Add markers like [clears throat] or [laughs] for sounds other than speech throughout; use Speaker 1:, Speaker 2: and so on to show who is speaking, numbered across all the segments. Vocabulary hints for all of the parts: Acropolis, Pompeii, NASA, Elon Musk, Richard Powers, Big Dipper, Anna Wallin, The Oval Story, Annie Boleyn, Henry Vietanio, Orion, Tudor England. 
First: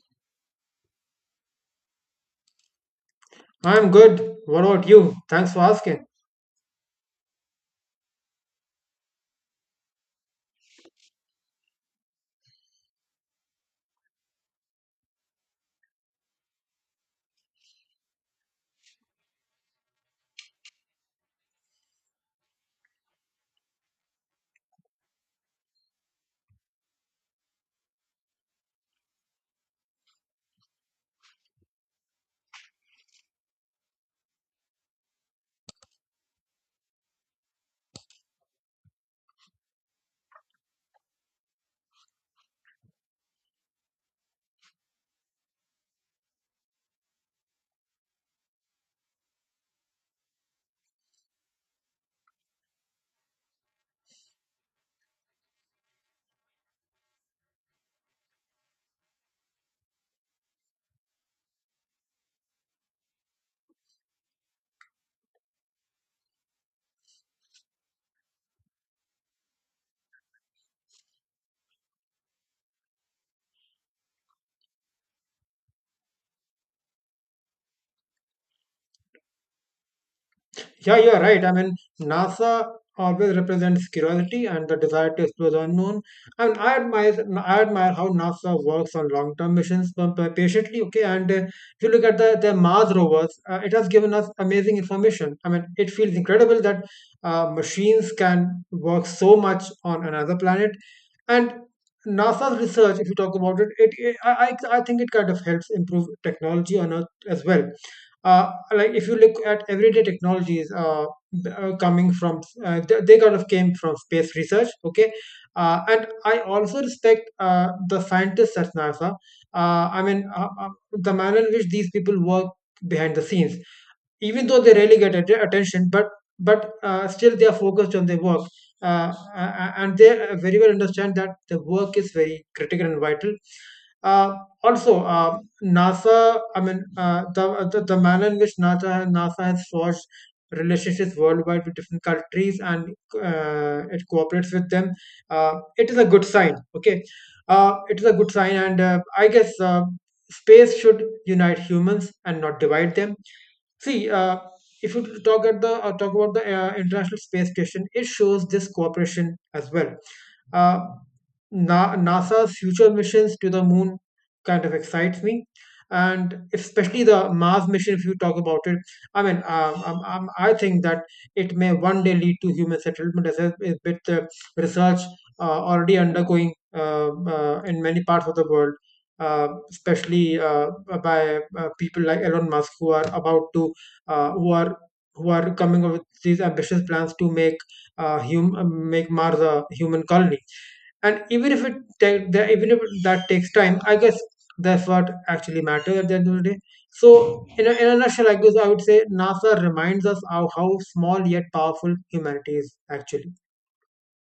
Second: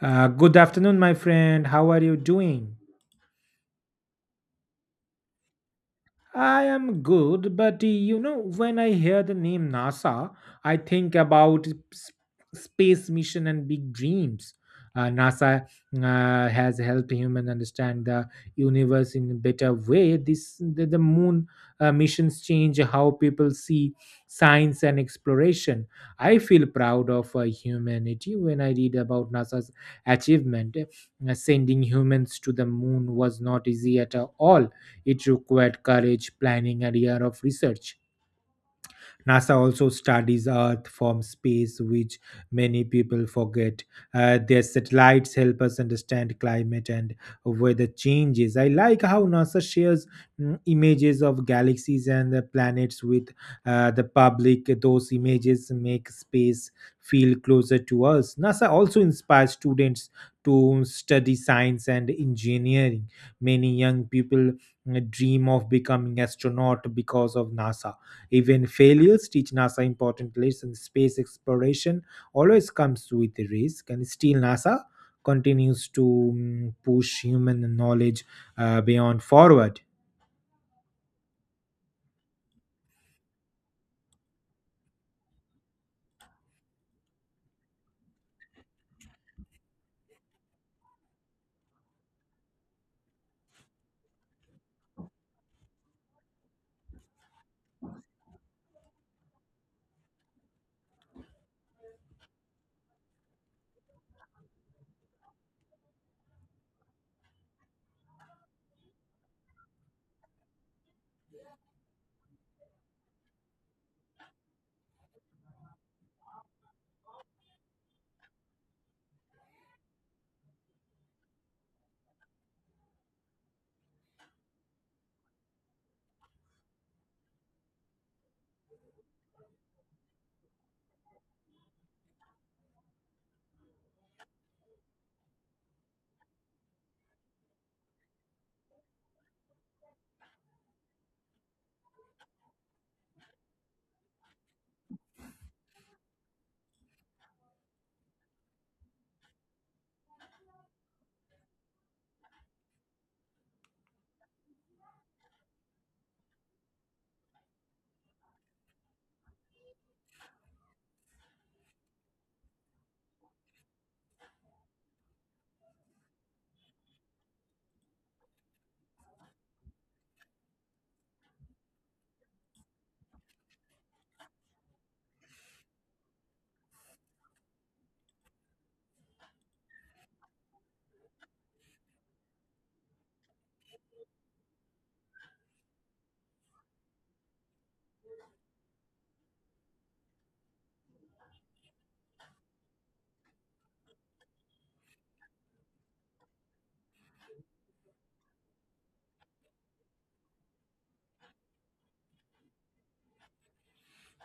Speaker 1: Good afternoon, my friend. How are you doing?
Speaker 2: I'm good. What about you? Thanks for asking.
Speaker 1: I am good, but you know, when I hear the name NASA, I think about s- space mission and big dreams. NASA has helped human understand the universe in a better way. This the moon missions change how people see science and exploration. I feel proud of humanity when I read about NASA's achievement. Sending humans to the moon was not easy at all, it required courage, planning, and year of research. NASA also studies Earth from space, which many people forget. Their satellites help us understand climate and weather changes. I like how NASA shares images of galaxies and the planets with the public. Those images make space feel closer to us. NASA also inspires students to study science and engineering. Many young people dream of becoming astronaut because of NASA. Even failures teach NASA important lessons. Space exploration always comes with a risk, and still NASA continues to push human knowledge beyond forward.
Speaker 2: Yeah, you're right. I mean, NASA always represents curiosity and the desire to explore the unknown. I mean, I admire how NASA works on long-term missions patiently. Okay, and if you look at the Mars rovers, it has given us amazing information. I mean, it feels incredible that machines can work so much on another planet, and NASA's research, if you talk about it, I think it kind of helps improve technology on Earth as well. Like if you look at everyday technologies coming from they kind of came from space research, okay. And I also respect the scientists at NASA. I mean, the manner in which these people work behind the scenes, even though they really get attention, but still they are focused on their work. Uh, a- and they very well understand that the work is very critical and vital. Uh, Also, NASA, I mean, the manner in which NASA has forged relationships worldwide with different countries, and it cooperates with them. It is a good sign. Okay, it is a good sign, and I guess space should unite humans and not divide them. See, if you talk about the International Space Station, it shows this cooperation as well. Uh, NASA's future missions to the moon kind of excites me, and especially the Mars mission. If you talk about it, I mean, I think that it may one day lead to human settlement, as is with the research already undergoing in many parts of the world. Especially by people like Elon Musk, who are about to, uh, who are who are coming up with these ambitious plans to make make Mars a human colony. And even if it take the, even if that takes time, I guess that's what actually matters at the end of the day. So in a nutshell, I guess I would say NASA reminds us of how small yet powerful humanity is actually.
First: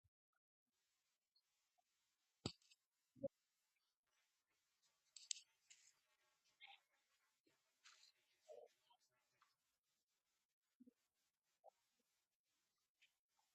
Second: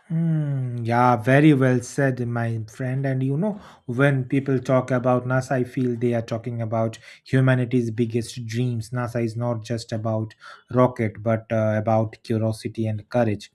Speaker 1: Hmm, yeah, very well said, my friend. And you know, when people talk about NASA, I feel they are talking about humanity's biggest dreams. NASA is not just about rocket, but about curiosity and courage.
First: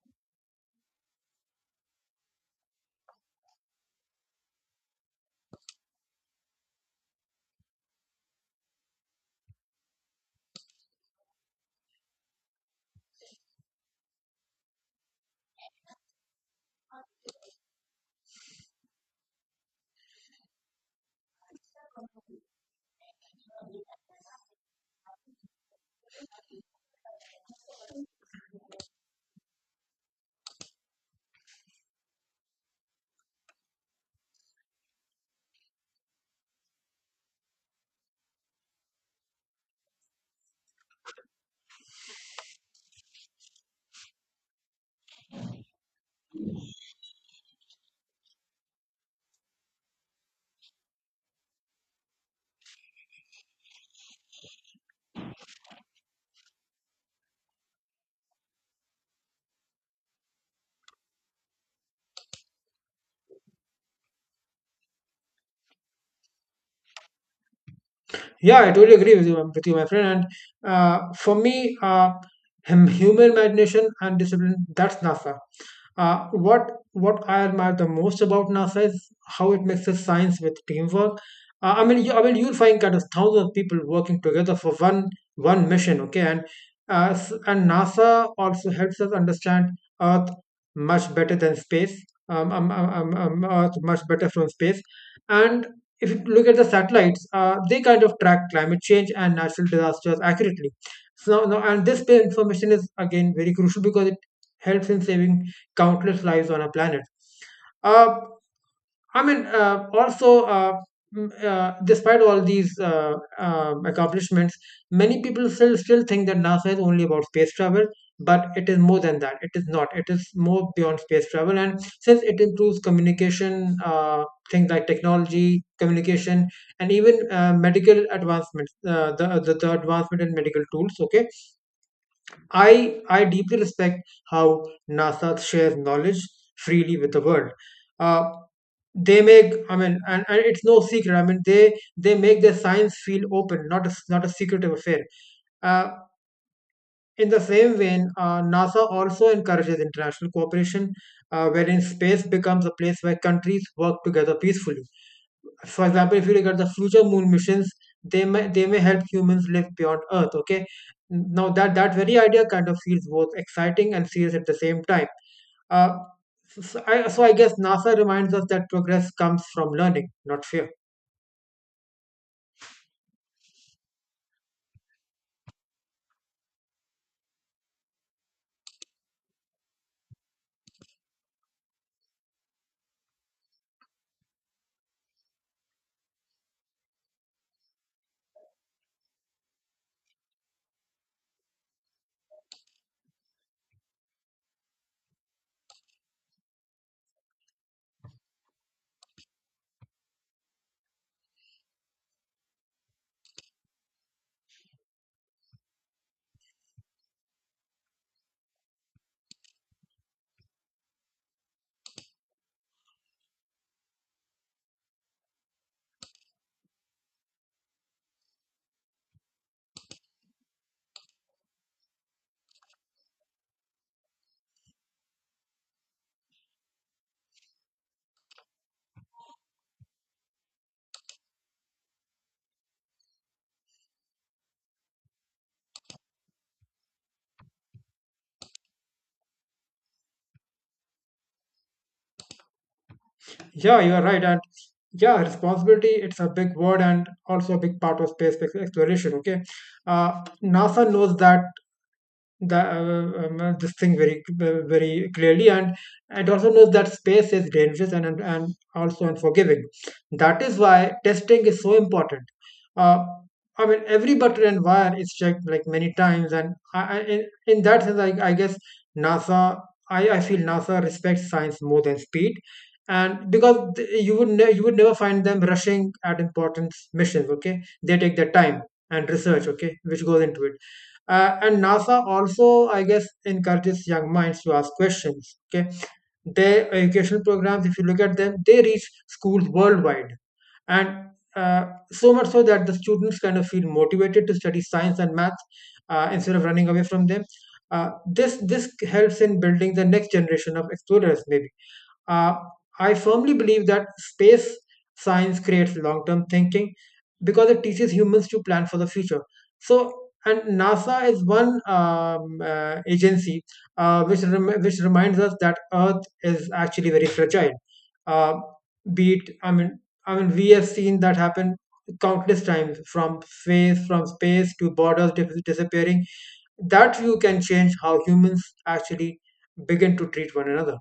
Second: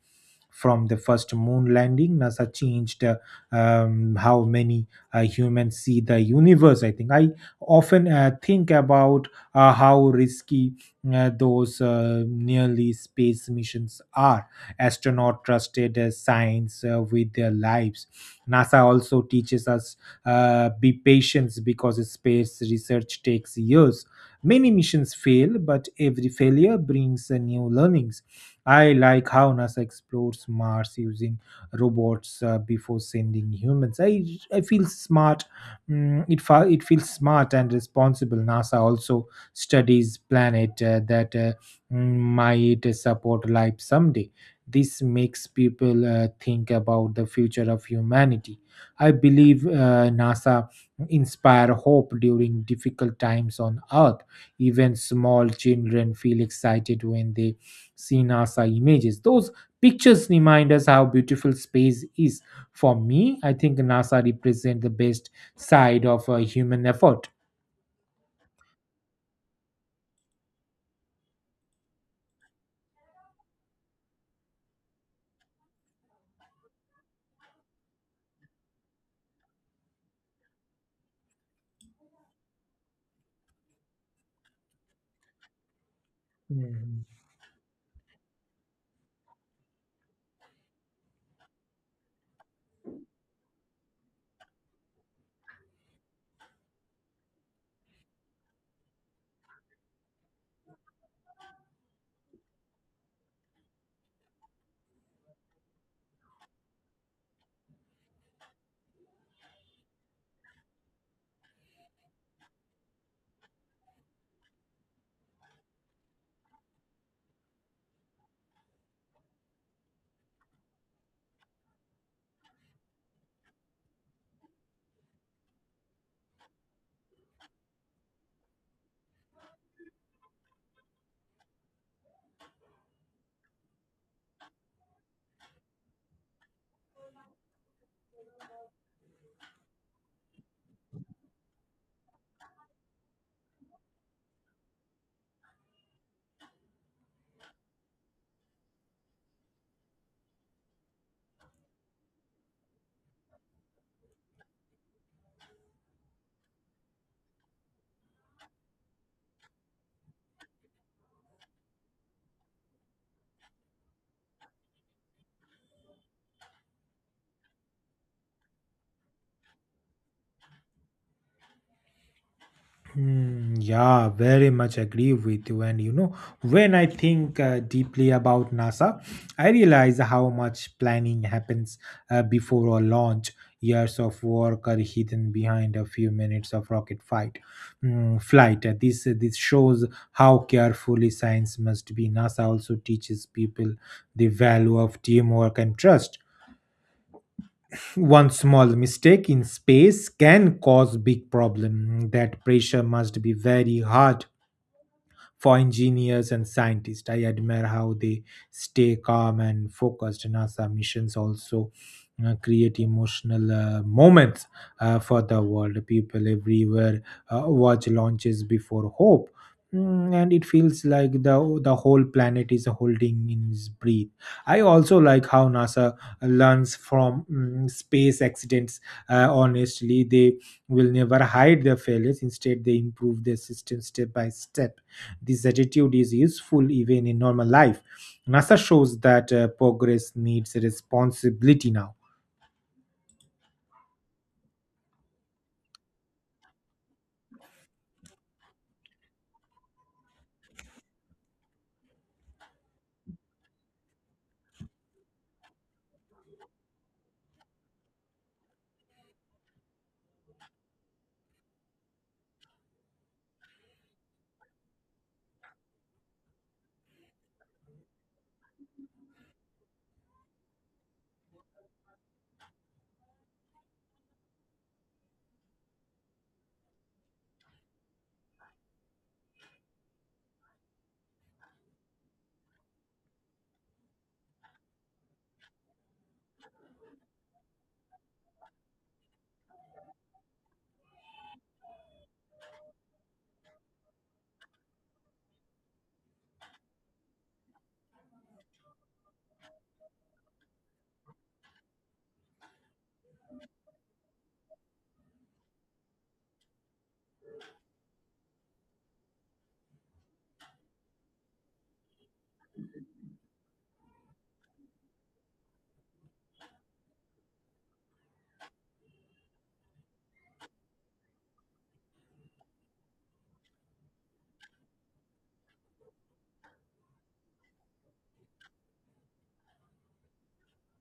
Speaker 1: From the first moon landing, NASA changed how many humans see the universe. I often think about how risky those nearly space missions are, astronaut trusted science with their lives. NASA also teaches us be patient because space research takes years. Many missions fail, but every failure brings new learnings. I like how NASA explores Mars using robots before sending humans. I feel smart. It feels smart and responsible. NASA also studies planet might support life someday. This makes people think about the future of humanity. I believe NASA inspire hope during difficult times on Earth. Even small children feel excited when they see NASA images. Those pictures remind us how beautiful space is. For me, I think NASA represents the best side of human effort.
Speaker 2: Yeah, I totally agree with you, my friend. And for me, human imagination and discipline, that's NASA. What I admire the most about NASA is how it mixes science with teamwork. I mean, I mean, you'll find kind of thousands of people working together for one mission, okay? And
Speaker 1: Mhm.
Speaker 2: and NASA also helps us understand Earth much better than space. Earth much better from space, and if you look at the satellites, they kind of track climate change and natural disasters accurately. So now, and this information is again very crucial because it helps in saving countless lives on our planet. Uh, I mean, also, despite all these accomplishments, many people still think that NASA is only about space travel, but it is more than that. It is not. It is more beyond space travel, and since it improves communication, things like technology, communication, and even medical advancements, the advancement in medical tools. Okay, I deeply respect how NASA shares knowledge freely with the world. Uh, they make I mean, and it's no secret. I mean, they make their science feel open, not a secretive affair. Uh, in the same vein, NASA also encourages international cooperation, wherein space becomes a place where countries work together peacefully. For example, if you look at the future moon missions, they may help humans live beyond Earth. Okay, now that very idea kind of feels both exciting and serious at the same time. Uh, so I guess NASA reminds us that progress comes from learning, not fear.
Speaker 1: Hmm, yeah, very much agree with you. And you know, when I think deeply about NASA, I realize how much planning happens before a launch. Years of work are hidden behind a few minutes of rocket fight. Flight. This shows how carefully science must be. NASA also teaches people the value of teamwork and trust. One small mistake in space can cause big problem. That pressure must be very hard for engineers and scientists. I admire how they stay calm and focused. NASA missions also create emotional moments for the world. People everywhere watch launches before hope. And it feels like the whole planet is holding in its breath. I also like how NASA learns from space accidents. Honestly, they will never hide their failures. Instead, they improve their system step by step. This attitude is useful even in normal life. NASA shows that progress needs responsibility now.
Speaker 2: Yeah, you are right, and yeah, responsibility, it's a big word and also a big part of space exploration. Okay, NASA knows that the this thing very very clearly, and it also knows that space is dangerous, and also unforgiving. That is why testing is so important. uh, I mean, every button and wire is checked like many times, and in that sense I guess NASA, I feel NASA respects science more than speed. And because you would you would never find them rushing at important missions, okay, they take their time and research, okay, which goes into it. And NASA also, I guess, encourages young minds to ask questions, okay. Their educational programs, if you look at them, they reach schools worldwide, and uh, so much so that the students kind of feel motivated to study science and math, instead of running away from them. This helps in building the next generation of explorers, maybe. uh, I firmly believe that space science creates long term thinking because it teaches humans to plan for the future. So, and NASA is one agency which reminds us that Earth is actually very fragile. Uh, be it, I mean, we have seen that happen countless times from space, to borders disappearing. That view can change how humans actually begin to treat one another.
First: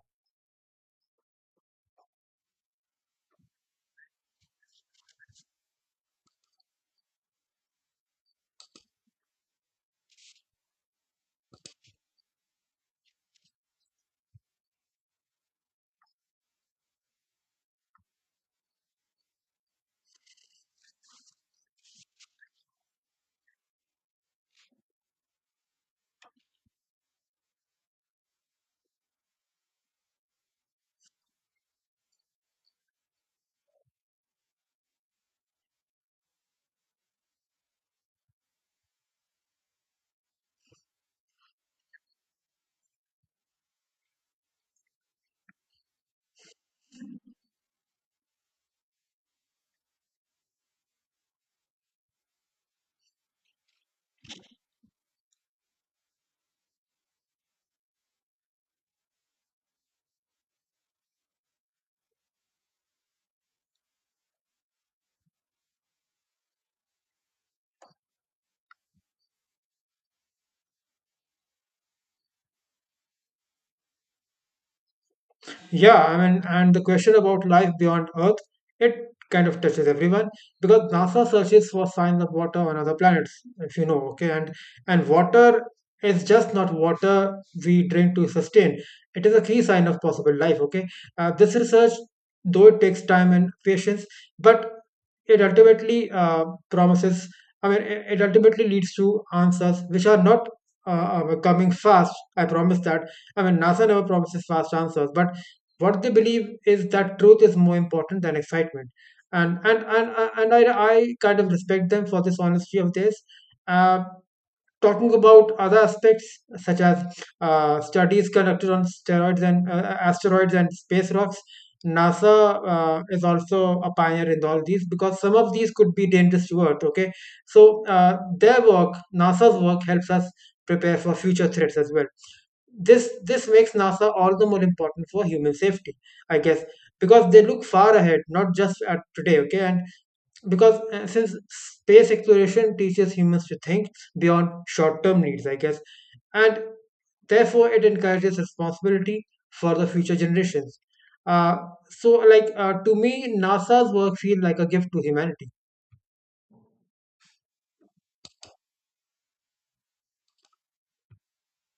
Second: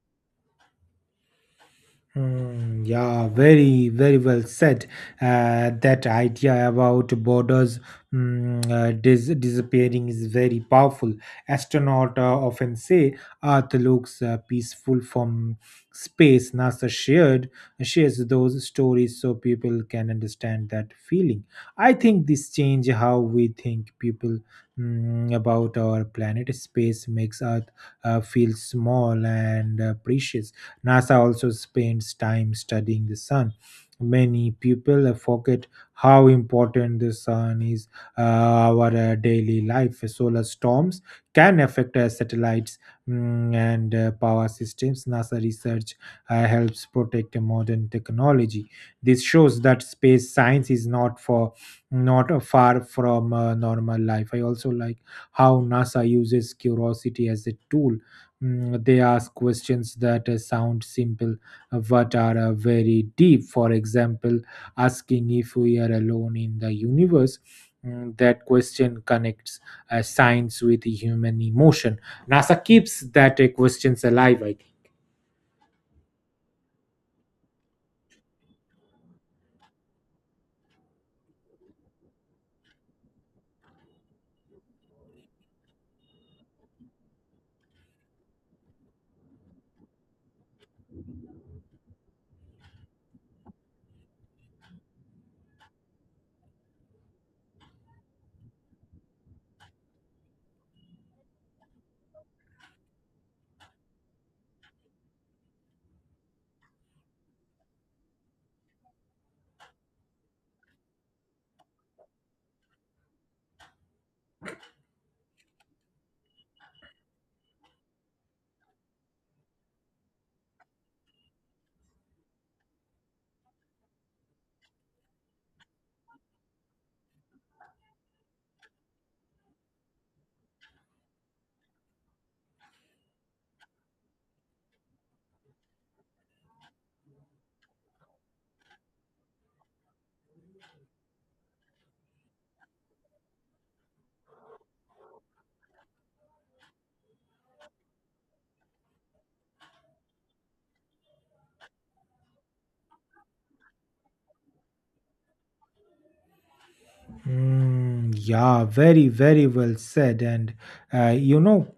Speaker 1: Mm, yeah, very, very well said. That idea about borders disappearing is very powerful. Astronauts often say Earth looks peaceful from space. NASA shared shares those stories so people can understand that feeling. I think this change how we think people about our planet. Space makes Earth feel small and precious. NASA also spends time studying the sun. Many people forget how important the sun is our daily life. Solar storms can affect satellites and power systems. NASA research helps protect modern technology. This shows that space science is not for not far from normal life. I also like how NASA uses curiosity as a tool. They ask questions that sound simple but are very deep. For example, asking if we are alone in the universe. That question connects science with human emotion. NASA keeps that questions alive, I think.
Speaker 2: Yeah, I mean, and the question about life beyond Earth, it kind of touches everyone because NASA searches for signs of water on other planets, if you know, okay. And water is just not water we drink to sustain. It is a key sign of possible life, okay. This research, though it takes time and patience, but it ultimately promises. I mean, it ultimately leads to answers which are not coming fast. I promise that. I mean, NASA never promises fast answers, but what they believe is that truth is more important than excitement, and I kind of respect them for this honesty of this. uh, Talking about other aspects such as studies conducted on steroids and asteroids and space rocks, NASA is also a pioneer in all these because some of these could be dangerous to Earth, okay. So their work, NASA's work, helps us prepare for future threats as well. This makes NASA all the more important for human safety, I guess, because they look far ahead, not just at today, okay. And because since space exploration teaches humans to think beyond short term needs, I guess, and therefore it encourages responsibility for the future generations. uh, to me, NASA's work feels like a gift to humanity.
Speaker 1: Mm, yeah, very, very well said. And you know,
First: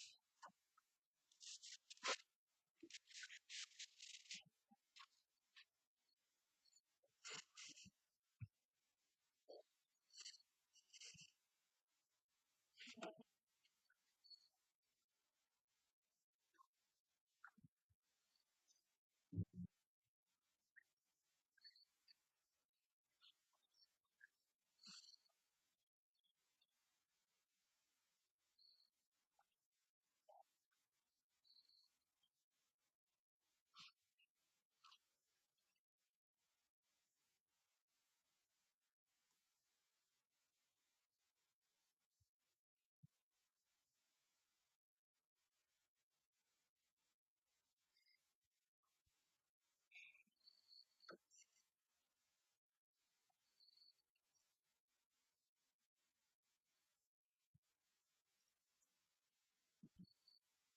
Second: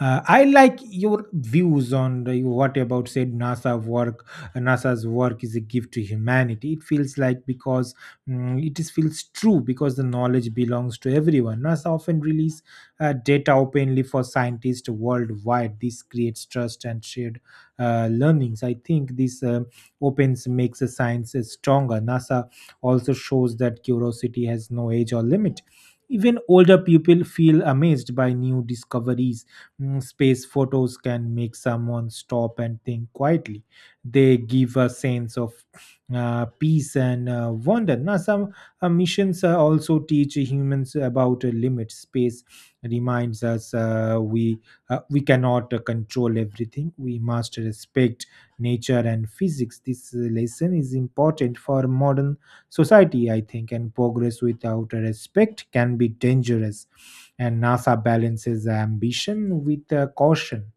Speaker 1: I like your views on the, what you about said NASA work. NASA's work is a gift to humanity. It feels like because it is feels true because the knowledge belongs to everyone. NASA often release data openly for scientists worldwide. This creates trust and shared learnings. I think this opens makes the science stronger. NASA also shows that curiosity has no age or limit. Even older people feel amazed by new discoveries. Space photos can make someone stop and think quietly. They give a sense of peace and wonder. Now, some missions also teach humans about limits. Space reminds us we cannot control everything. We must respect nature and physics. This lesson is important for modern society, I think, and progress without respect can be dangerous. And NASA balances ambition with caution.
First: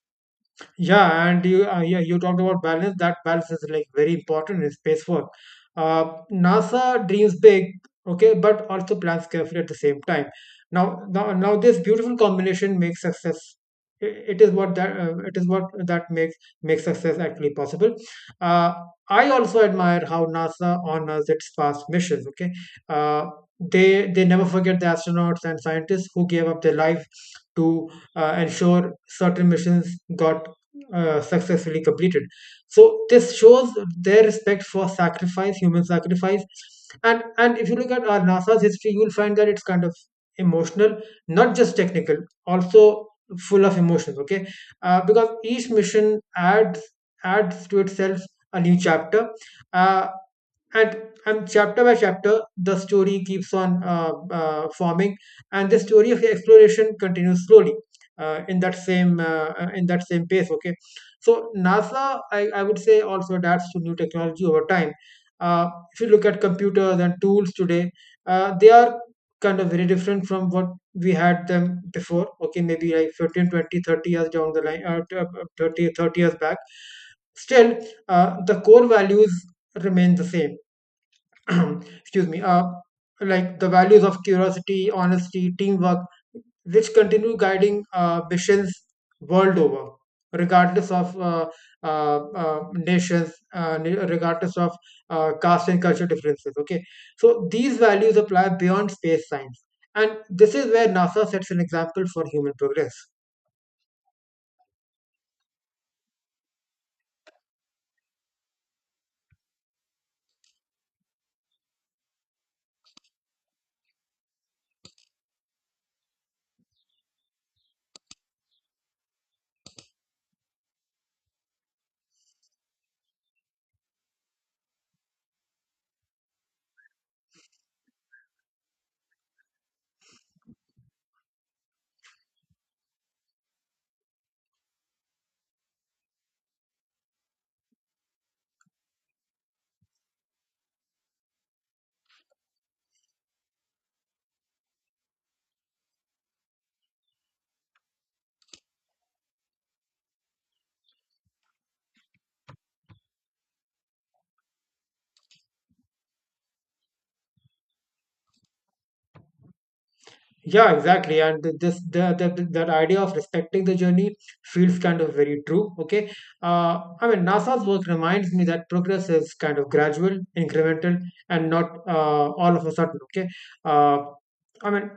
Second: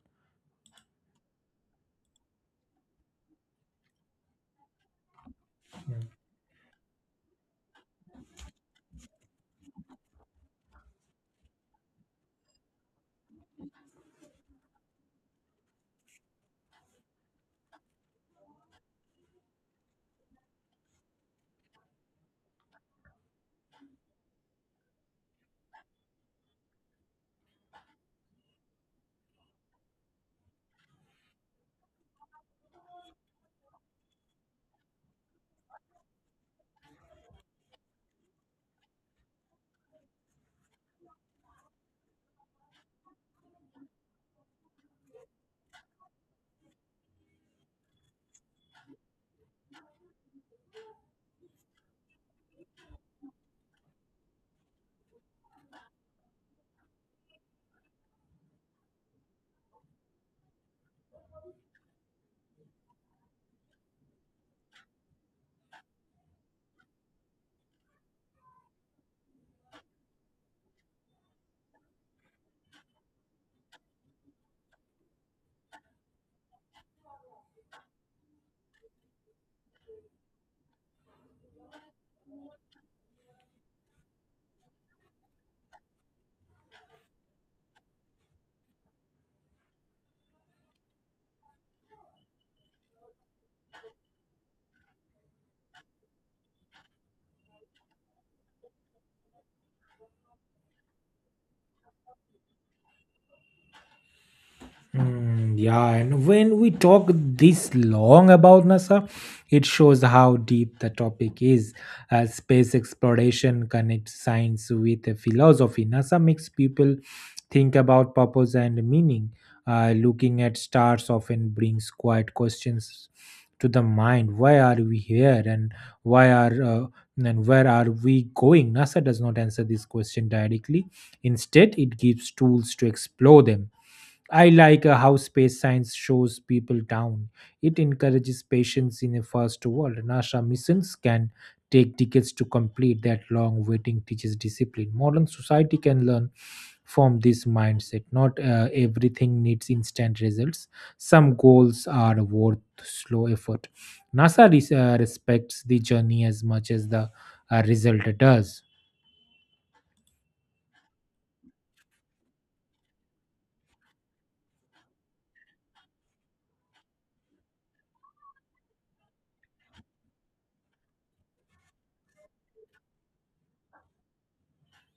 Speaker 2: Yeah, and you yeah, you talked about balance. That balance is like very important in space work. NASA dreams big, okay, but also plans carefully at the same time. Now this beautiful combination makes success. i- It is what that it is what that makes success actually possible. Uh, I also admire how NASA honors its past missions. Okay, uh, they they never forget the astronauts and scientists who gave up their life to ensure certain missions got successfully completed. So this shows their respect for sacrifice, human sacrifice, and if you look at our NASA's history, you'll find that it's kind of emotional, not just technical, also full of emotions. Okay, because each mission adds to itself a new chapter. Uh, and chapter by chapter, the story keeps on forming, and the story of exploration continues slowly in that same pace, okay. So NASA, I would say, also adapts to new technology over time. uh, if you look at computers and tools today, they are kind of very different from what we had them before, okay, maybe like 15, 20, 30 years down the line thirty years back, still, the core values remain the same. [clears throat] Excuse me, like the values of curiosity, honesty, teamwork, which continue guiding missions world over, regardless of nations, regardless of caste and cultural differences. Okay, so these values apply beyond space science, and this is where NASA sets an example for human progress.
Speaker 1: Mm, yeah, and when we talk this long about NASA, it shows how deep the topic is. Space exploration connects science with the philosophy. NASA makes people think about purpose and meaning. Looking at stars often brings quiet questions to the mind. Why are we here, and why are and where are we going? NASA does not answer this question directly. Instead, it gives tools to explore them. I like how space science shows people down. It encourages patience in a first world. NASA missions can take decades to complete that long waiting teaches discipline. Modern society can learn from this mindset. Not everything needs instant results. Some goals are worth slow effort. NASA respects the journey as much as the result does.
Speaker 2: Yeah, exactly. And th- this the- that idea of respecting the journey feels kind of very true. Okay. I mean, NASA's work reminds me that progress is kind of gradual, incremental, and not all of a sudden. Okay. Uh, I mean,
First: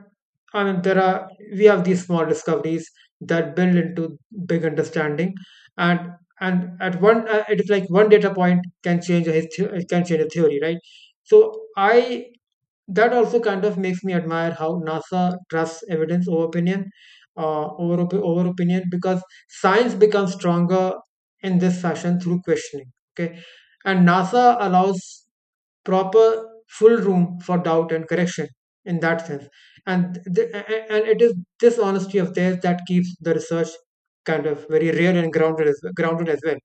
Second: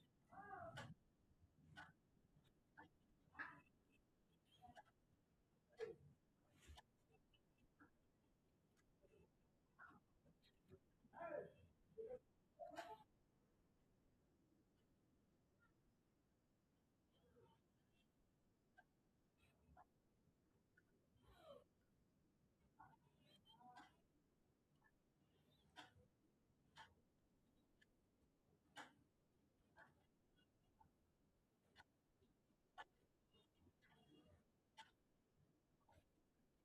Speaker 2: there are we have these small discoveries that build into big understanding, and and at one it is like one data point can change a can change a theory, right? So I that also kind of makes me admire how NASA trusts evidence over opinion, over opinion, because science becomes stronger in this fashion through questioning. Okay, and NASA allows proper full room for doubt and correction in that sense, and and it is this honesty of theirs that keeps the research kind of very real and grounded as well.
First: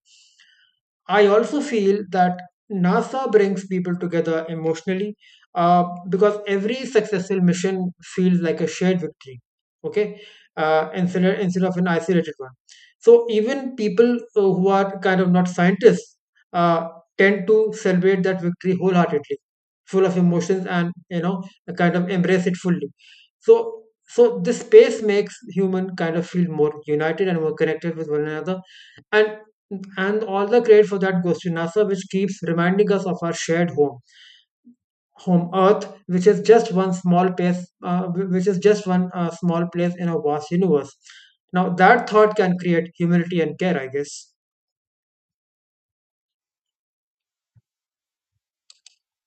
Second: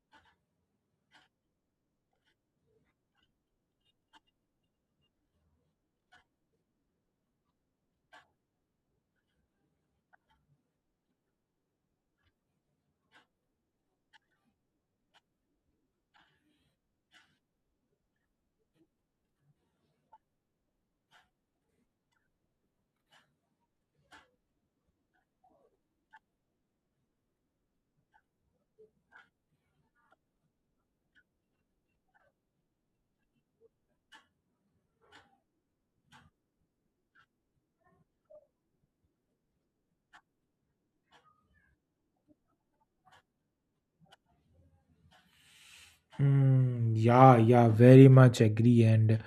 Speaker 2: I also feel that NASA brings people together emotionally because every successful mission feels like a shared victory, okay, instead of an isolated one. So even people who are kind of not scientists uh, tend to celebrate that victory wholeheartedly, full of emotions and kind of embrace it fully. So, so this space makes human kind of feel more united and more connected with one another and and all the credit for that goes to NASA, which keeps reminding us of our shared home, home Earth, which is just one small place, which is just one small place in a vast universe. Now that thought can create humility and care, I guess.
Speaker 1: Mm, yeah, yeah, very much agree. And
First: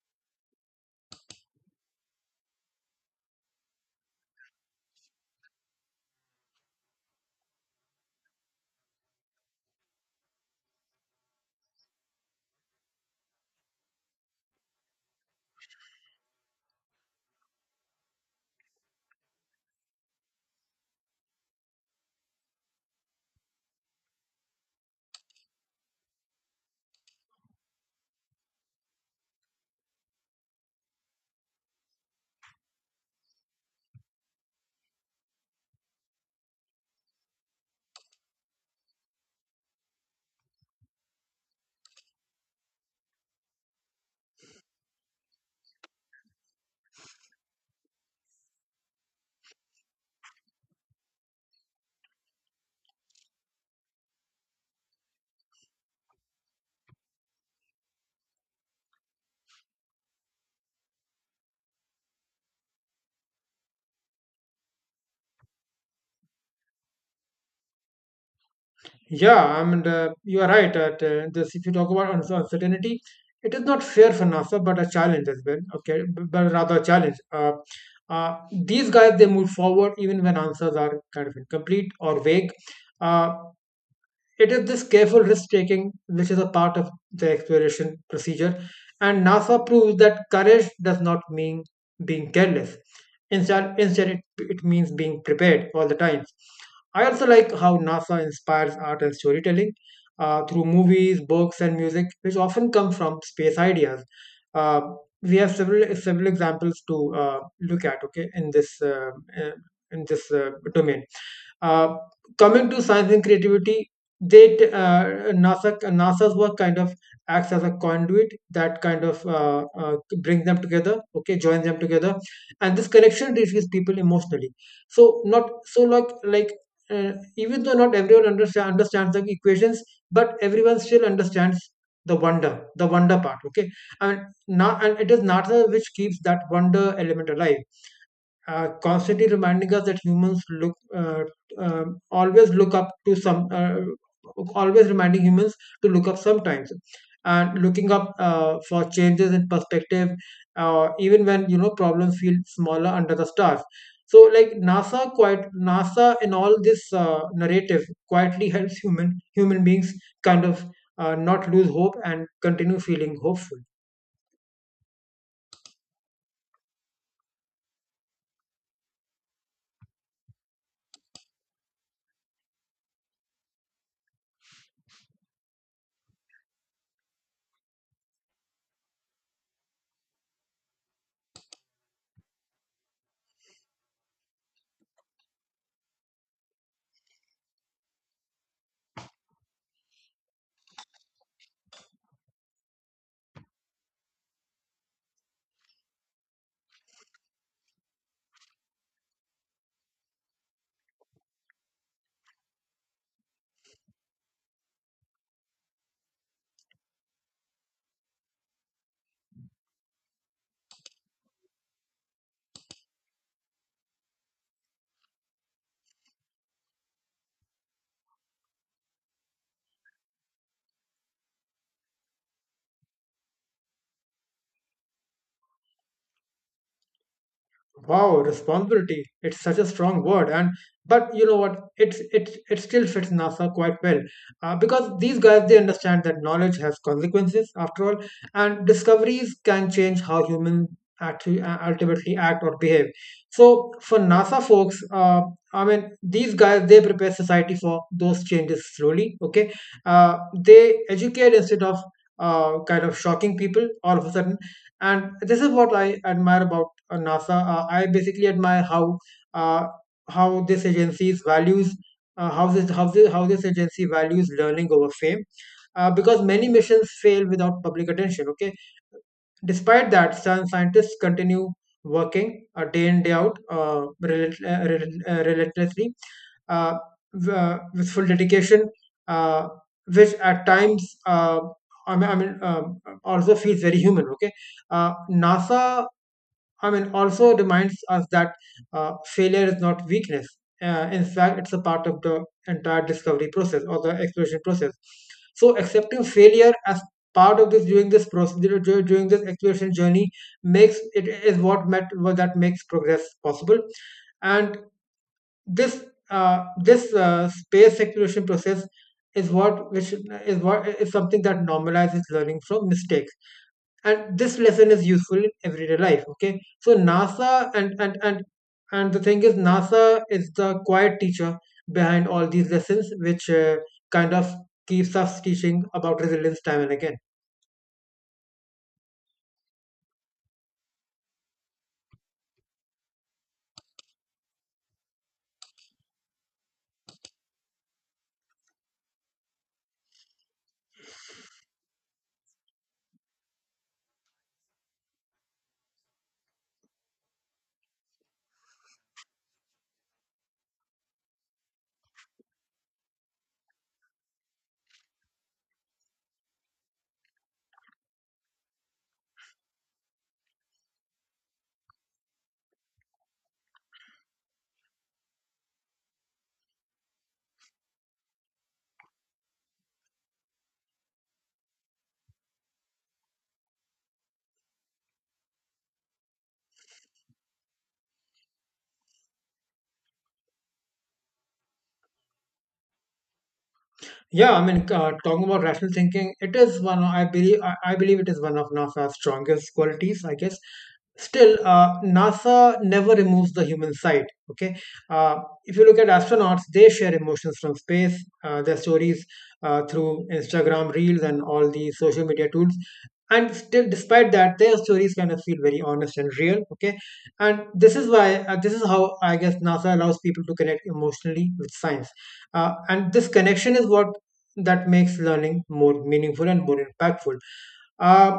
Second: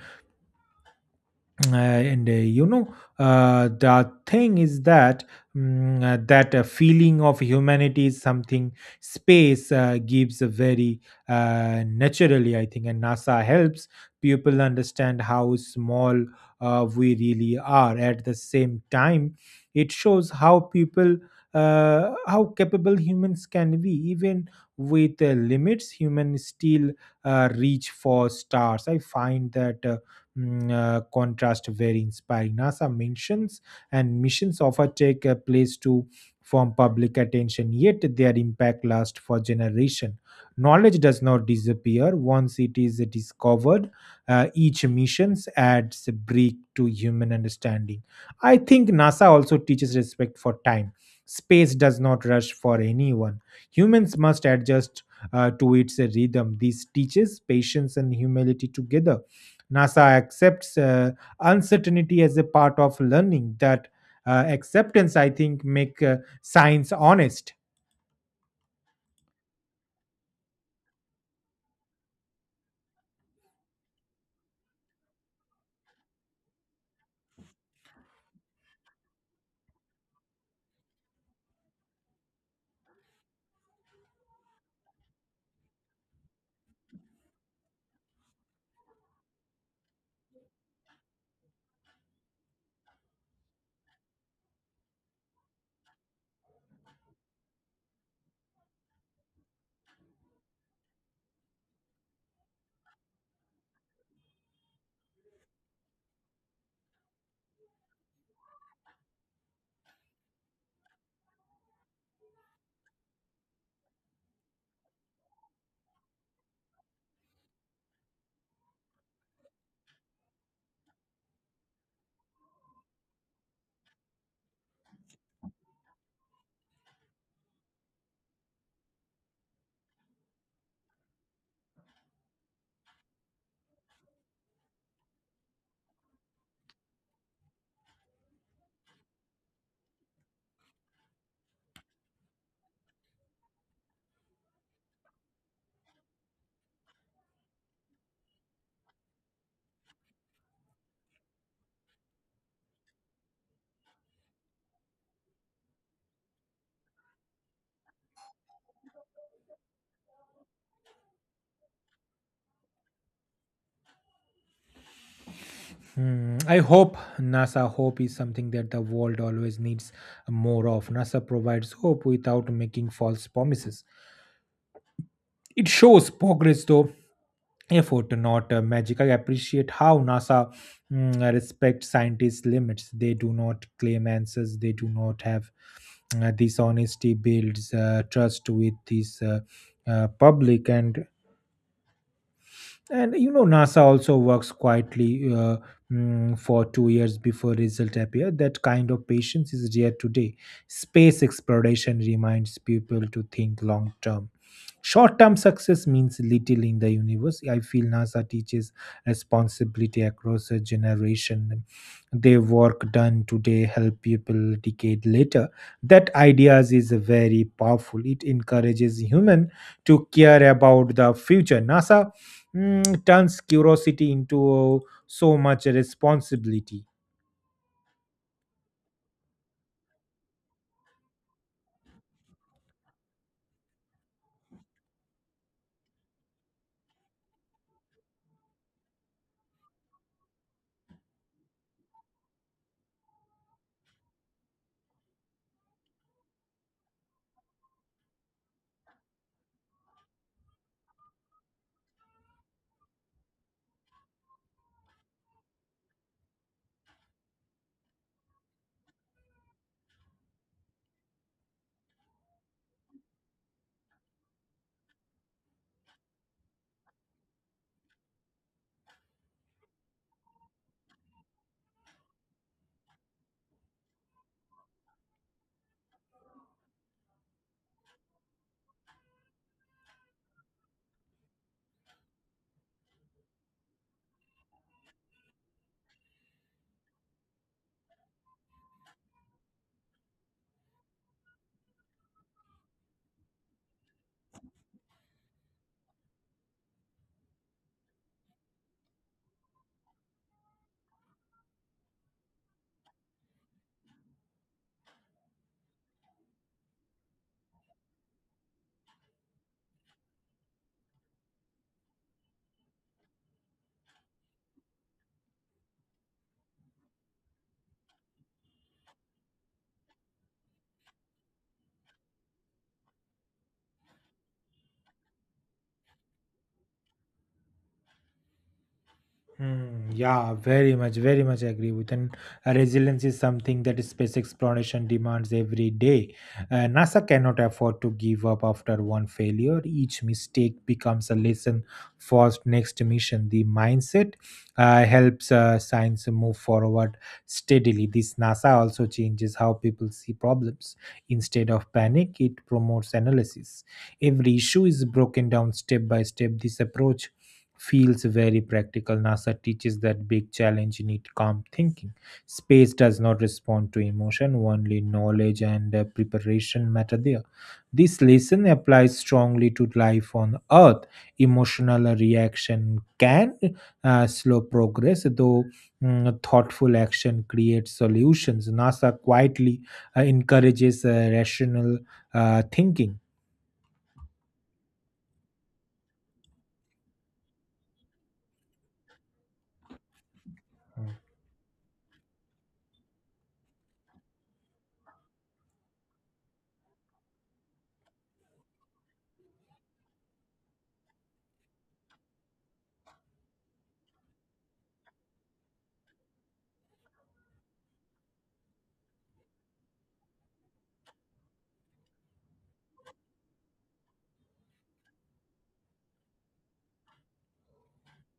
Speaker 1: Uh, and uh, you know the thing is that feeling of humanity is something space gives a very naturally, I think, and nasa helps people understand how small we really are. At the same time, it shows how people how capable humans can be. Even with limits, humans still reach for stars. I find that contrast very inspiring. NASA mentions and missions often take a place to form public attention, yet their impact lasts for generation. Knowledge does not disappear once it is discovered. Each missions adds a break to human understanding. I think NASA also teaches respect for time. Space does not rush for anyone. Humans must adjust to its rhythm. This teaches patience and humility together. NASA accepts uncertainty as a part of learning. That acceptance, I think, make science honest.
Speaker 2: Yeah, I mean, you are right. If you talk about uncertainty, it is not fair for NASA, but a challenge as well. Okay, but rather a challenge. Uh, these guys they move forward even when answers are kind of incomplete or vague. Uh, It is this careful risk taking which is a part of the exploration procedure, and NASA proves that courage does not mean being careless. Instead, it means being prepared all the time. I also like how NASA inspires art and storytelling through movies, books, and music, which often come from space ideas. Uh, we have several examples to look at, okay, in this uh, domain. Uh, coming to science and creativity, they t- uh, NASA's work kind of acts as a conduit that kind of brings them together, okay, joins them together, and this connection reaches people emotionally. So even though not everyone understands the equations, but everyone still understands the wonder part. Okay, I mean now and it is NASA which keeps that wonder element alive constantly reminding us that humans look always look up to some always reminding humans to look up sometimes, and looking up for changes in perspective even when you know problems feel smaller under the stars. So like NASA and all this narrative quietly [laughs] helps human beings kind of not lose hope and continue feeling hopeful.
Speaker 1: Hmm, I hope NASA hope is something that the world always needs more of. NASA provides hope without making false promises. It shows progress, though, effort, not magic. I appreciate how NASA respects scientists' limits. They do not claim answers. They do not have this honesty builds trust with this public. And you know, NASA also works quietly for 2 years before results appear. That kind of patience is rare today. Space exploration reminds people to think long term. Short term success means little in the universe. I feel NASA teaches responsibility across a generation. Their work done today help people decade later. That ideas is very powerful. It encourages human to care about the future. NASA turns curiosity into so much responsibility.
Speaker 2: Wow, responsibility. It's such a strong word, and but you know what? It still fits NASA quite well, because these guys they understand that knowledge has consequences after all, and discoveries can change how humans actually ultimately act or behave. So for NASA folks, I mean these guys they prepare society for those changes slowly. Okay, they educate instead of kind of shocking people all of a sudden, and this is what I admire about NASA. I basically admire uh, how this agency's values how this how this, how this agency values learning over fame. Because many missions fail without public attention. Okay, despite that, some scientists continue working day in day out relentlessly, uh, with full dedication, uh, which at times also feels very human. Okay, NASA, I mean, also reminds us that failure is not weakness. In fact, it's a part of the entire discovery process or the exploration process. So, accepting failure as part of this during this process dur- during this exploration journey makes it is what met, what that makes progress possible. And this this space exploration process is what which is what is something that normalizes learning from mistakes, and this lesson is useful in everyday life. Okay, so nasa and the thing is NASA is the quiet teacher behind all these lessons, which kind of keeps us teaching about resilience time and again.
Speaker 1: Hmm, yeah, very much, very much agree with. And resilience is something that space exploration demands every day. NASA cannot afford to give up after one failure. Each mistake becomes a lesson for next mission. The mindset helps science move forward steadily. This NASA also changes how people see problems. Instead of panic, it promotes analysis. Every issue is broken down step by step. This approach feels very practical. NASA teaches that big challenge need calm thinking. Space does not respond to emotion, only knowledge and preparation matter there. This lesson applies strongly to life on Earth. Emotional reaction can slow progress, though thoughtful action creates solutions. NASA quietly encourages rational thinking.
Speaker 2: Yeah, I mean, talking about rational thinking, it is one. Of- I believe. I believe it is one of NASA's strongest qualities, I guess. Still, NASA never removes the human side. Okay. If you look at astronauts, they share emotions from space. Their stories through Instagram reels and all the social media tools. And still, despite that, their stories kind of feel very honest and real. Okay, and this is why this is how, I guess, NASA allows people to connect emotionally with science, and this connection is what that makes learning more meaningful and more impactful. Uh,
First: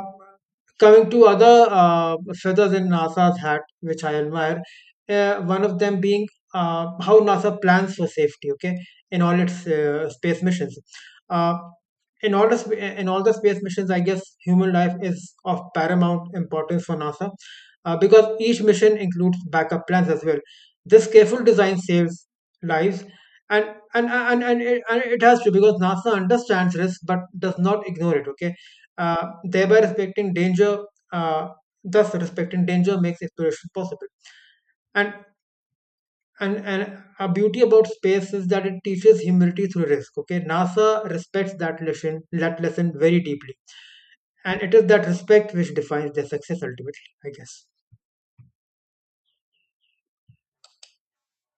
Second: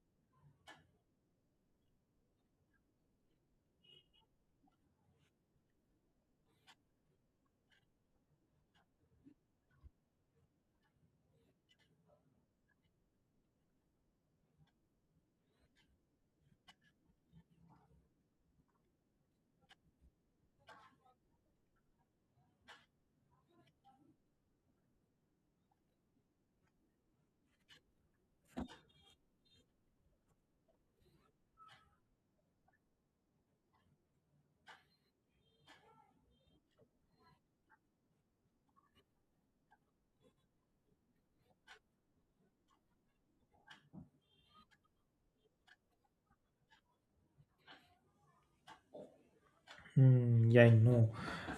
Speaker 2: coming to other feathers in NASA's hat, which I admire, one of them being how NASA plans for safety. Okay, in all its space missions. Uh, in all the sp- in all the space missions, I guess human life is of paramount importance for NASA because each mission includes backup plans as well. This careful design saves lives and and it has to because NASA understands risk but does not ignore it. Okay, uh, thereby respecting danger, uh, thus respecting danger makes exploration possible. And and a beauty about space is that it teaches humility through risk. Okay, NASA respects that lesson very deeply, and it is that respect which defines their success ultimately, I guess.
Speaker 1: Hmm, yeah, I know.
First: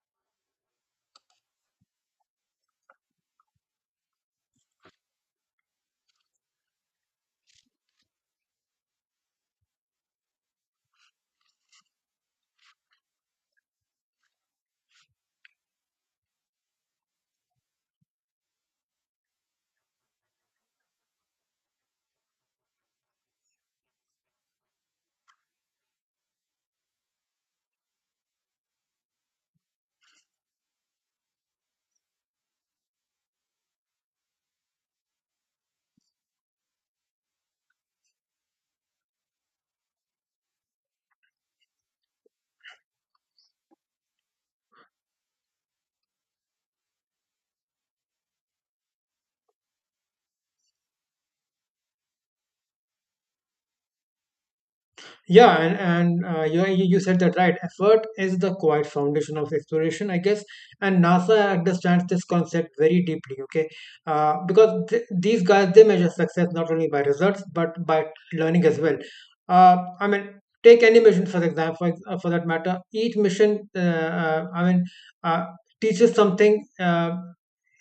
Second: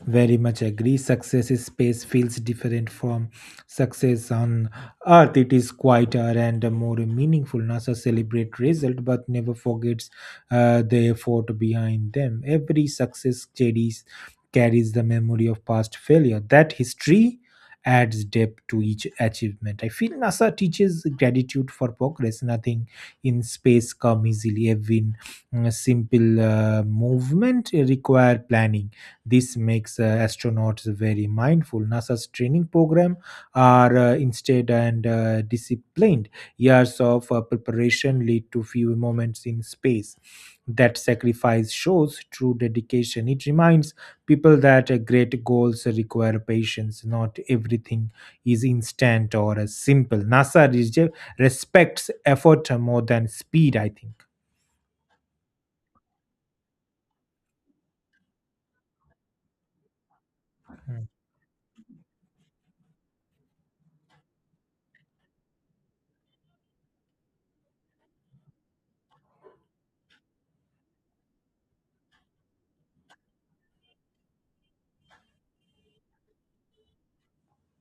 Speaker 1: Very much agree. Success in space feels different from success on Earth. It is quieter and more meaningful. NASA celebrate result, but never forgets the effort behind them. Every success carries the memory of past failure. That history adds depth to each achievement. I feel NASA teaches gratitude for progress. Nothing in space come easily. Every Mm, A simple movement require planning. This makes astronauts very mindful. NASA's training program are instead and disciplined. Years of preparation lead to few moments in space. That sacrifice shows true dedication. It reminds people that great goals require patience. Not everything is instant or simple. NASA respects effort more than speed, I think.
Speaker 2: Yeah, and you you said that right. Effort is the quiet foundation of exploration, I guess. And NASA understands this concept very deeply. Okay, because these guys they measure success not only by results but by learning as well. I mean, take any mission for example, for that matter. Each mission, uh, I mean, uh, teaches something.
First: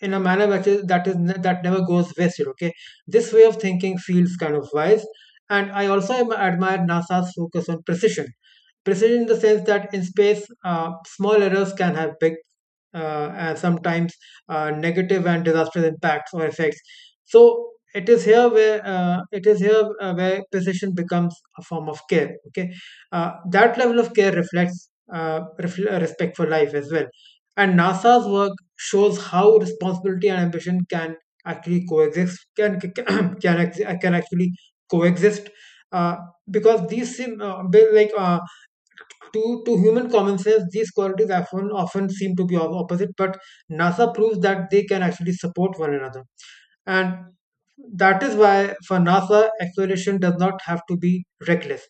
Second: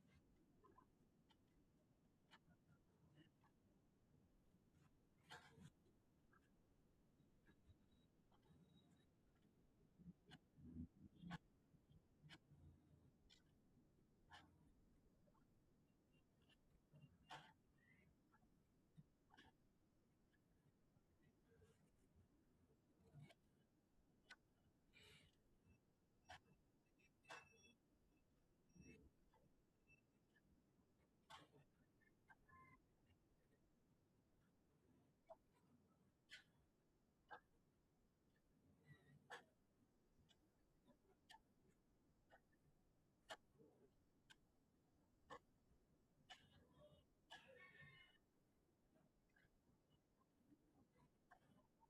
Speaker 2: In a manner that is that never goes wasted. Okay, this way of thinking feels kind of wise, and I also admire NASA's focus on precision. Precision in the sense that in space, small errors can have big and sometimes negative and disastrous impacts or effects. So it is here where it is here where precision becomes a form of care. Okay, that level of care reflects respect for life as well. And NASA's work shows how responsibility and ambition can actually coexist. Can [clears throat] can, act- can actually coexist. Uh, because these sim be- like to human common sense, these qualities often seem to be opposite, but NASA proves that they can actually support one another. And that is why for NASA, exploration does not have to be reckless.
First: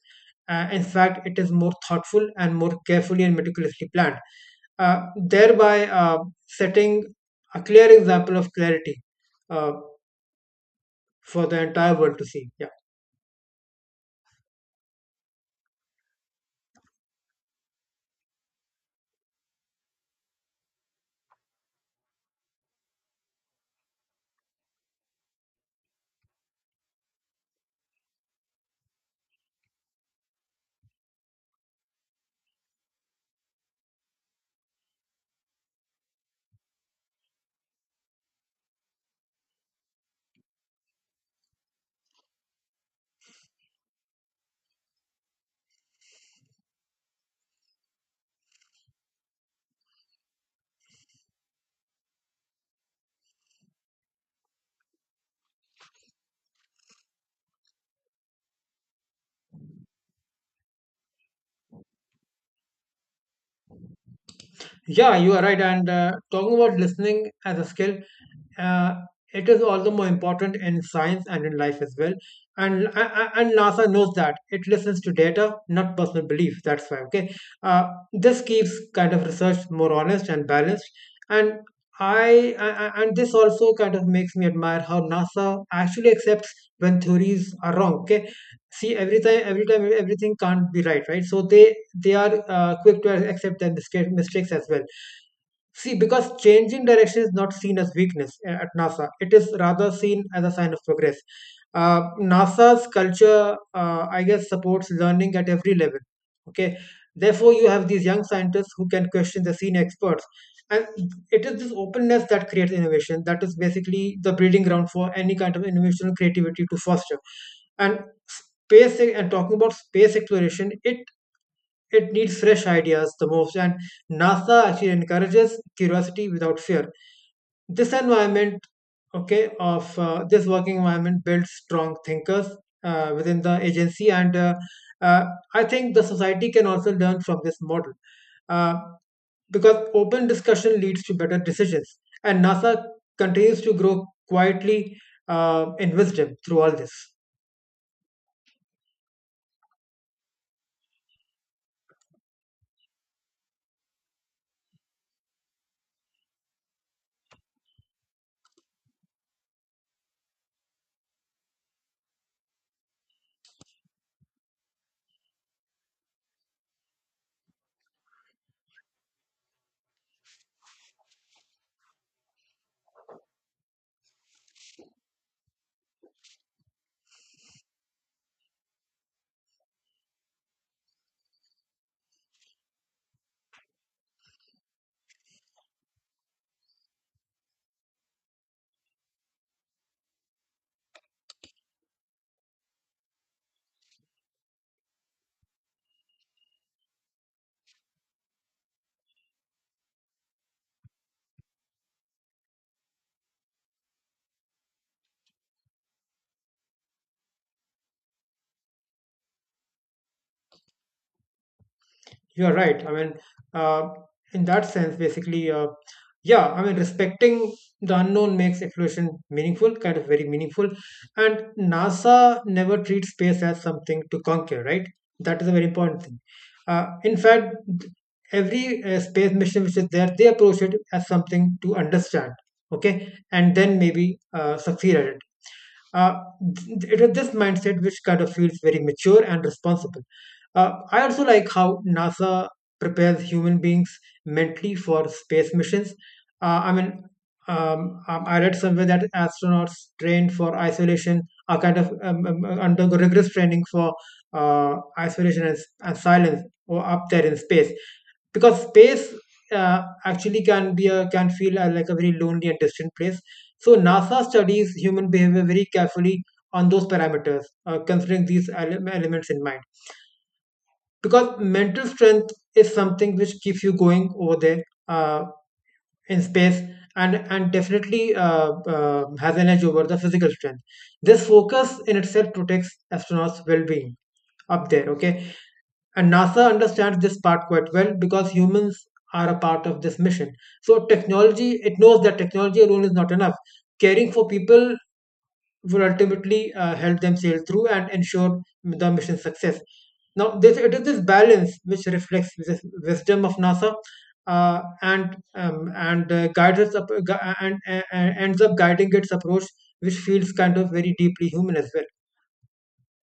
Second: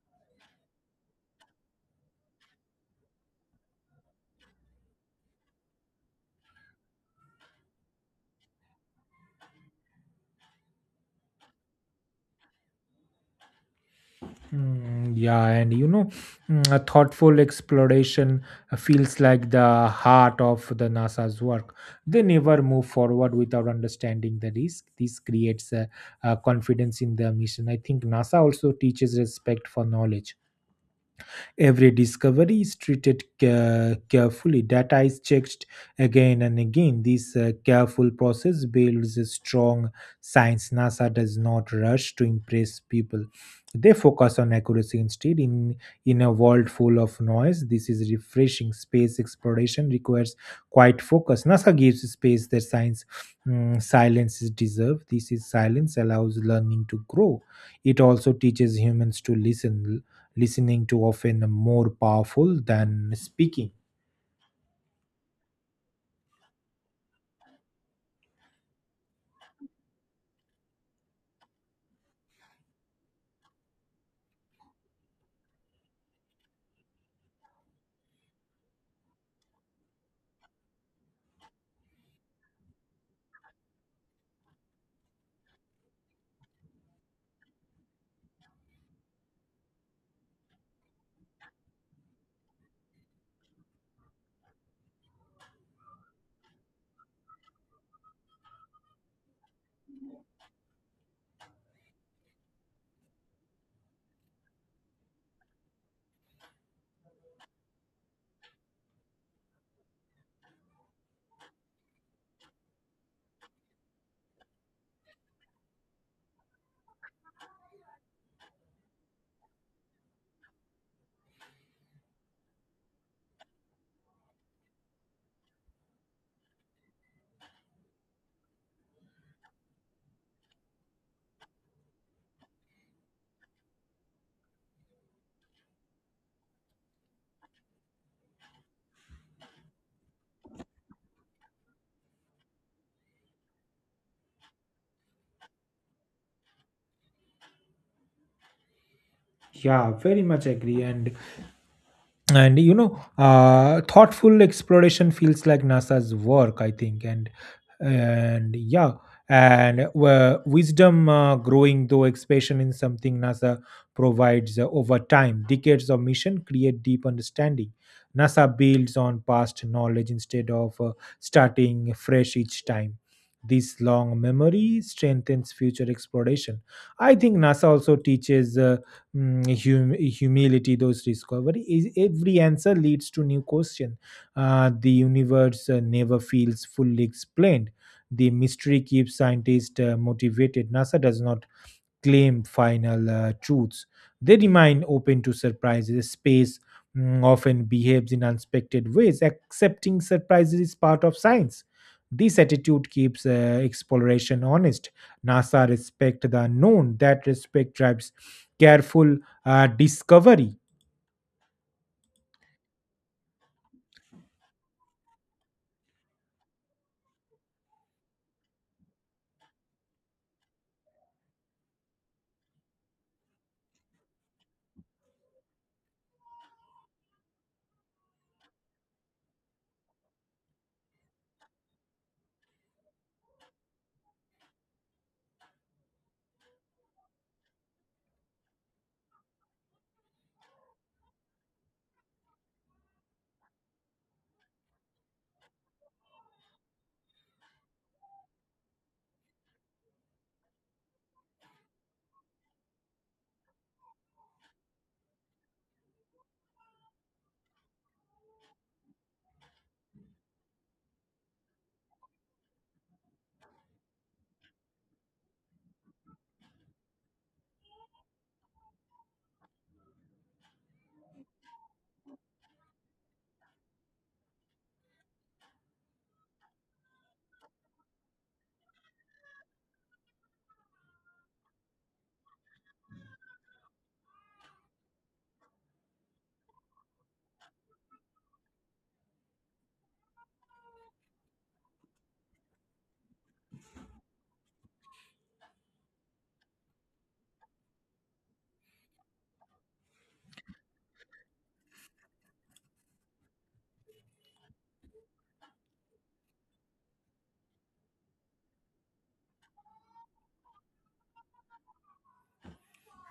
Speaker 2: In fact, it is more thoughtful and more carefully and meticulously planned, thereby setting a clear example of clarity uh, for the entire world to see.
Speaker 1: Mm, yeah, and a thoughtful exploration feels like the heart of the NASA's work. They never move forward without understanding the risk. This creates a confidence in the mission. I think NASA also teaches respect for knowledge. Every discovery is treated carefully. Data is checked again and again. This careful process builds a strong science. NASA does not rush to impress people. They focus on accuracy instead. In a world full of noise, this is refreshing. Space exploration requires quite focus. NASA gives space that science mm, silence is deserved. This is silence allows learning to grow. It also teaches humans to listen, listening to often more powerful than speaking.
Speaker 2: Yeah, you are right. And talking about listening as a skill, uh, it is all the more important in science and in life as well. And and NASA knows that it listens to data, not personal belief. That's why. Okay, this keeps kind of research more honest and balanced. And I and this also kind of makes me admire how NASA actually accepts when theories are wrong. Okay, see, every time everything can't be right, right? So they are quick to accept their mistakes as well. See, because changing direction is not seen as weakness at NASA, it is rather seen as a sign of progress. NASA's culture, I guess, supports learning at every level. Okay, therefore, you have these young scientists who can question the senior experts, and it is this openness that creates innovation. That is basically the breeding ground for any kind of innovation or creativity to foster. And space and talking about space exploration, it needs fresh ideas the most, and NASA actually encourages curiosity without fear. This environment, okay, of this working environment builds strong thinkers within the agency, and uh, I think the society can also learn from this model, uh, because open discussion leads to better decisions, and NASA continues to grow quietly in wisdom through all this.
Speaker 1: Yeah, very much agree. And you know, thoughtful exploration feels like NASA's work, I think. And yeah, and wisdom growing though expansion in something NASA provides over time. Decades of mission create deep understanding. NASA builds on past knowledge instead of starting fresh each time. This long memory strengthens future exploration. I think NASA also teaches humility. Those discovery is every answer leads to new question. The universe never feels fully explained. The mystery keeps scientists motivated. NASA does not claim final truths. They remain open to surprises. Space mm, often behaves in unexpected ways. Accepting surprises is part of science. This attitude keeps exploration honest. NASA respect the unknown. That respect drives careful discovery.
Speaker 2: You're right. I mean, uh, in that sense, basically, yeah, I mean, respecting the unknown makes exploration meaningful, kind of very meaningful. And NASA never treats space as something to conquer, right? That is a very important thing. Uh, in fact, every space mission which is there, they approach it as something to understand, okay, and then maybe succeed at it. Uh, it is this mindset which kind of feels very mature and responsible. I also like how NASA prepares human beings mentally for space missions. I mean, I read somewhere that astronauts trained for isolation are kind of undergo rigorous training for isolation and and silence or up there in space, because space actually can feel like a very lonely and distant place. So NASA studies human behavior very carefully on those parameters, considering these elements in mind. Because mental strength is something which keeps you going over there uh, in space, and definitely has an edge over the physical strength. This focus in itself protects astronauts' well-being up there. Okay, and NASA understands this part quite well because humans are a part of this mission. So technology, it knows that technology alone is not enough. Caring for people will ultimately help them sail through and ensure the mission's success. Now, this it is this balance which reflects this wisdom of NASA and guides us up, gu- and ends up guiding its approach, which feels kind of very deeply human as well.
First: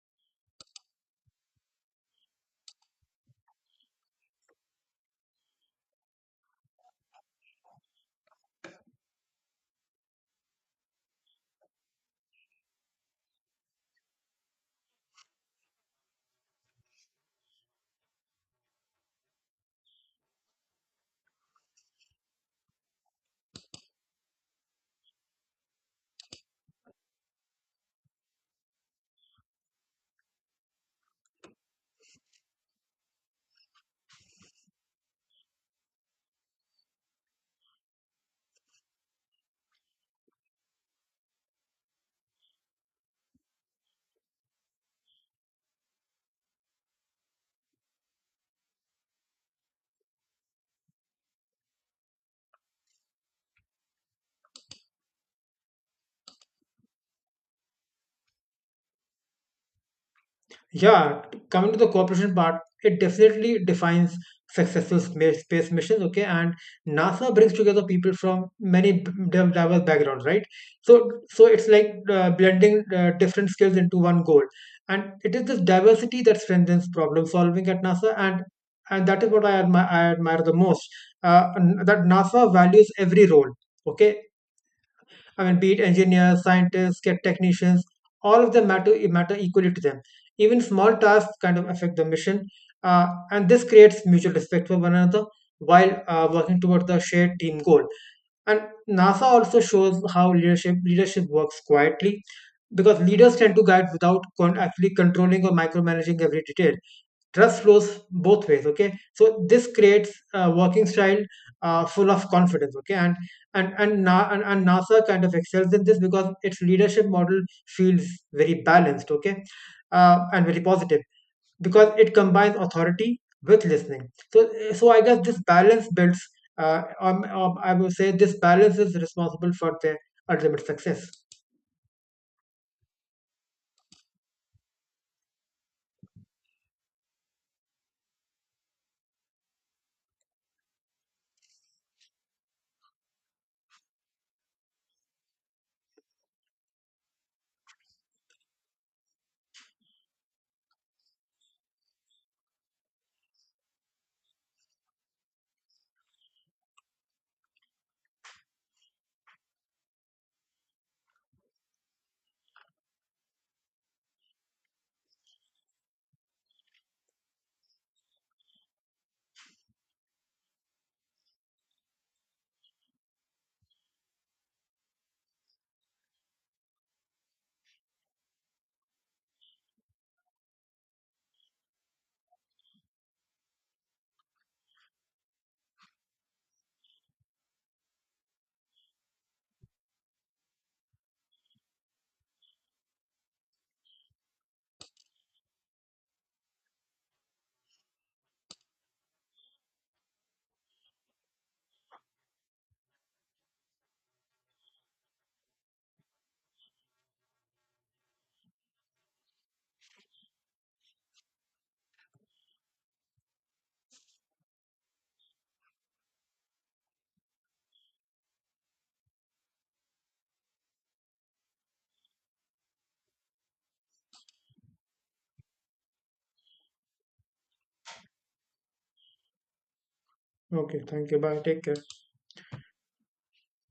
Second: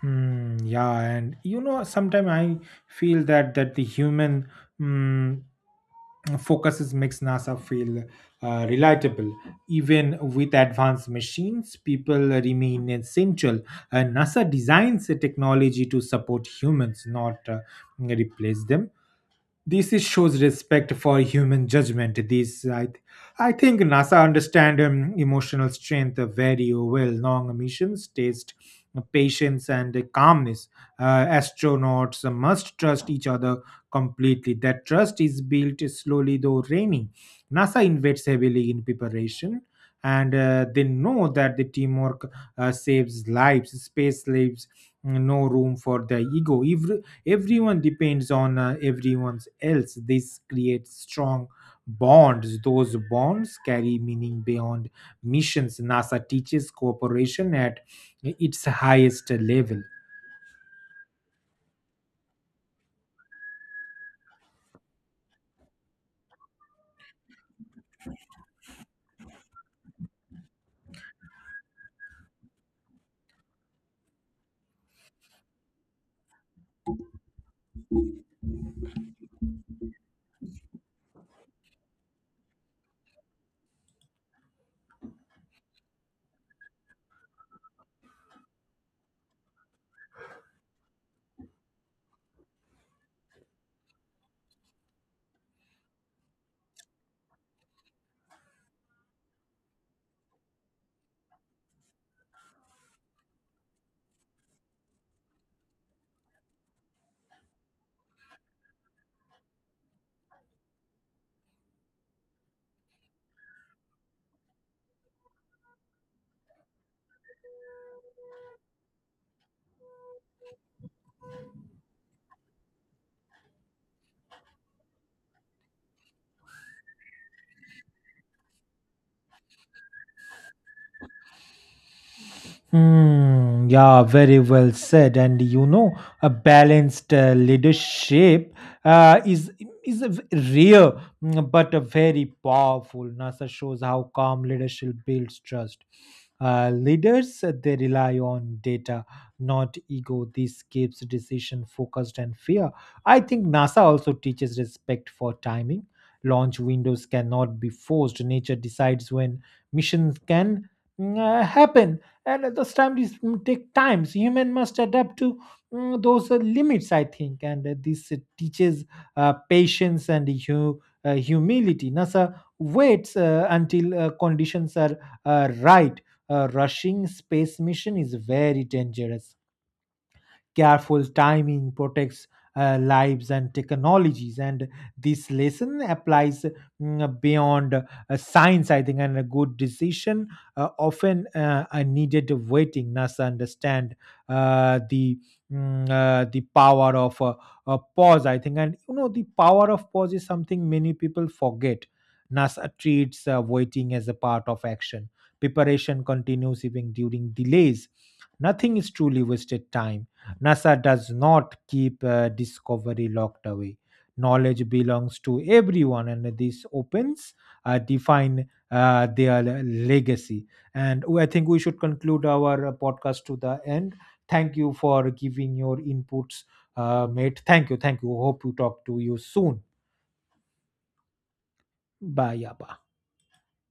Speaker 1: Hmm, yeah, and you know, sometimes I feel that the human mm, focuses makes NASA feel relatable. Even with advanced machines, people remain essential. NASA designs a technology to support humans, not replace them. This is shows respect for human judgment. I think NASA understand emotional strength very well. Long missions test patience and calmness. Astronauts must trust each other completely. That trust is built slowly though rainy. NASA invests heavily in preparation, and they know that the teamwork saves lives. Space leaves no room for the ego. Everyone depends on everyone else. This creates strong bonds. Those bonds carry meaning beyond missions. NASA teaches cooperation at its highest level.
Speaker 2: Yeah, coming to the cooperation part, it definitely defines successful space missions. Okay, and NASA brings together people from many diverse backgrounds, right? So it's like blending different skills into one goal, and it is this diversity that strengthens problem solving at NASA, and that is what I admire the most. And that NASA values every role. Okay, I mean, be it engineers, scientists, technicians, all of them matter equally to them. Even small tasks kind of affect the mission, and this creates mutual respect for one another while working towards the shared team goal. And NASA also shows how leadership works quietly, because leaders tend to guide without actually controlling or micromanaging every detail. Trust flows both ways. Okay, so this creates a working style full of confidence. Okay, and and NASA kind of excels in this because its leadership model feels very balanced, okay, and very positive, because it combines authority with listening. So, so, I guess this balance builds. I will say this balance is responsible for their ultimate success.
Speaker 1: Hmm, yeah, very well said. And you know, a balanced leadership uh, is is a rare, mm, but a very powerful. NASA shows how calm leadership builds trust. Leaders they rely on data, not ego. This keeps decision focused and fair. I think NASA also teaches respect for timing. Launch windows cannot be forced. Nature decides when missions can happen, and those times take times human must adapt to those limits, I think. And this teaches patience and humility. NASA waits until conditions are right. Rushing space mission is very dangerous. Careful timing protects lives and technologies, and this lesson applies mm, beyond science, I think. And a good decision often are needed waiting. NASA understand the the power of a pause, I think. And you know, the power of pause is something many people forget. NASA treats waiting as a part of action. Preparation continues even during delays. Nothing is truly wasted time. NASA does not keep discovery locked away. Knowledge belongs to everyone, and this opens define their legacy. And I think we should conclude our podcast to the end. Thank you for giving your inputs, mate. Thank you, thank you. Hope you talk to you soon.
Speaker 2: Okay, thank you. Bye. Take care.
Speaker 1: Bye, yeah, bye.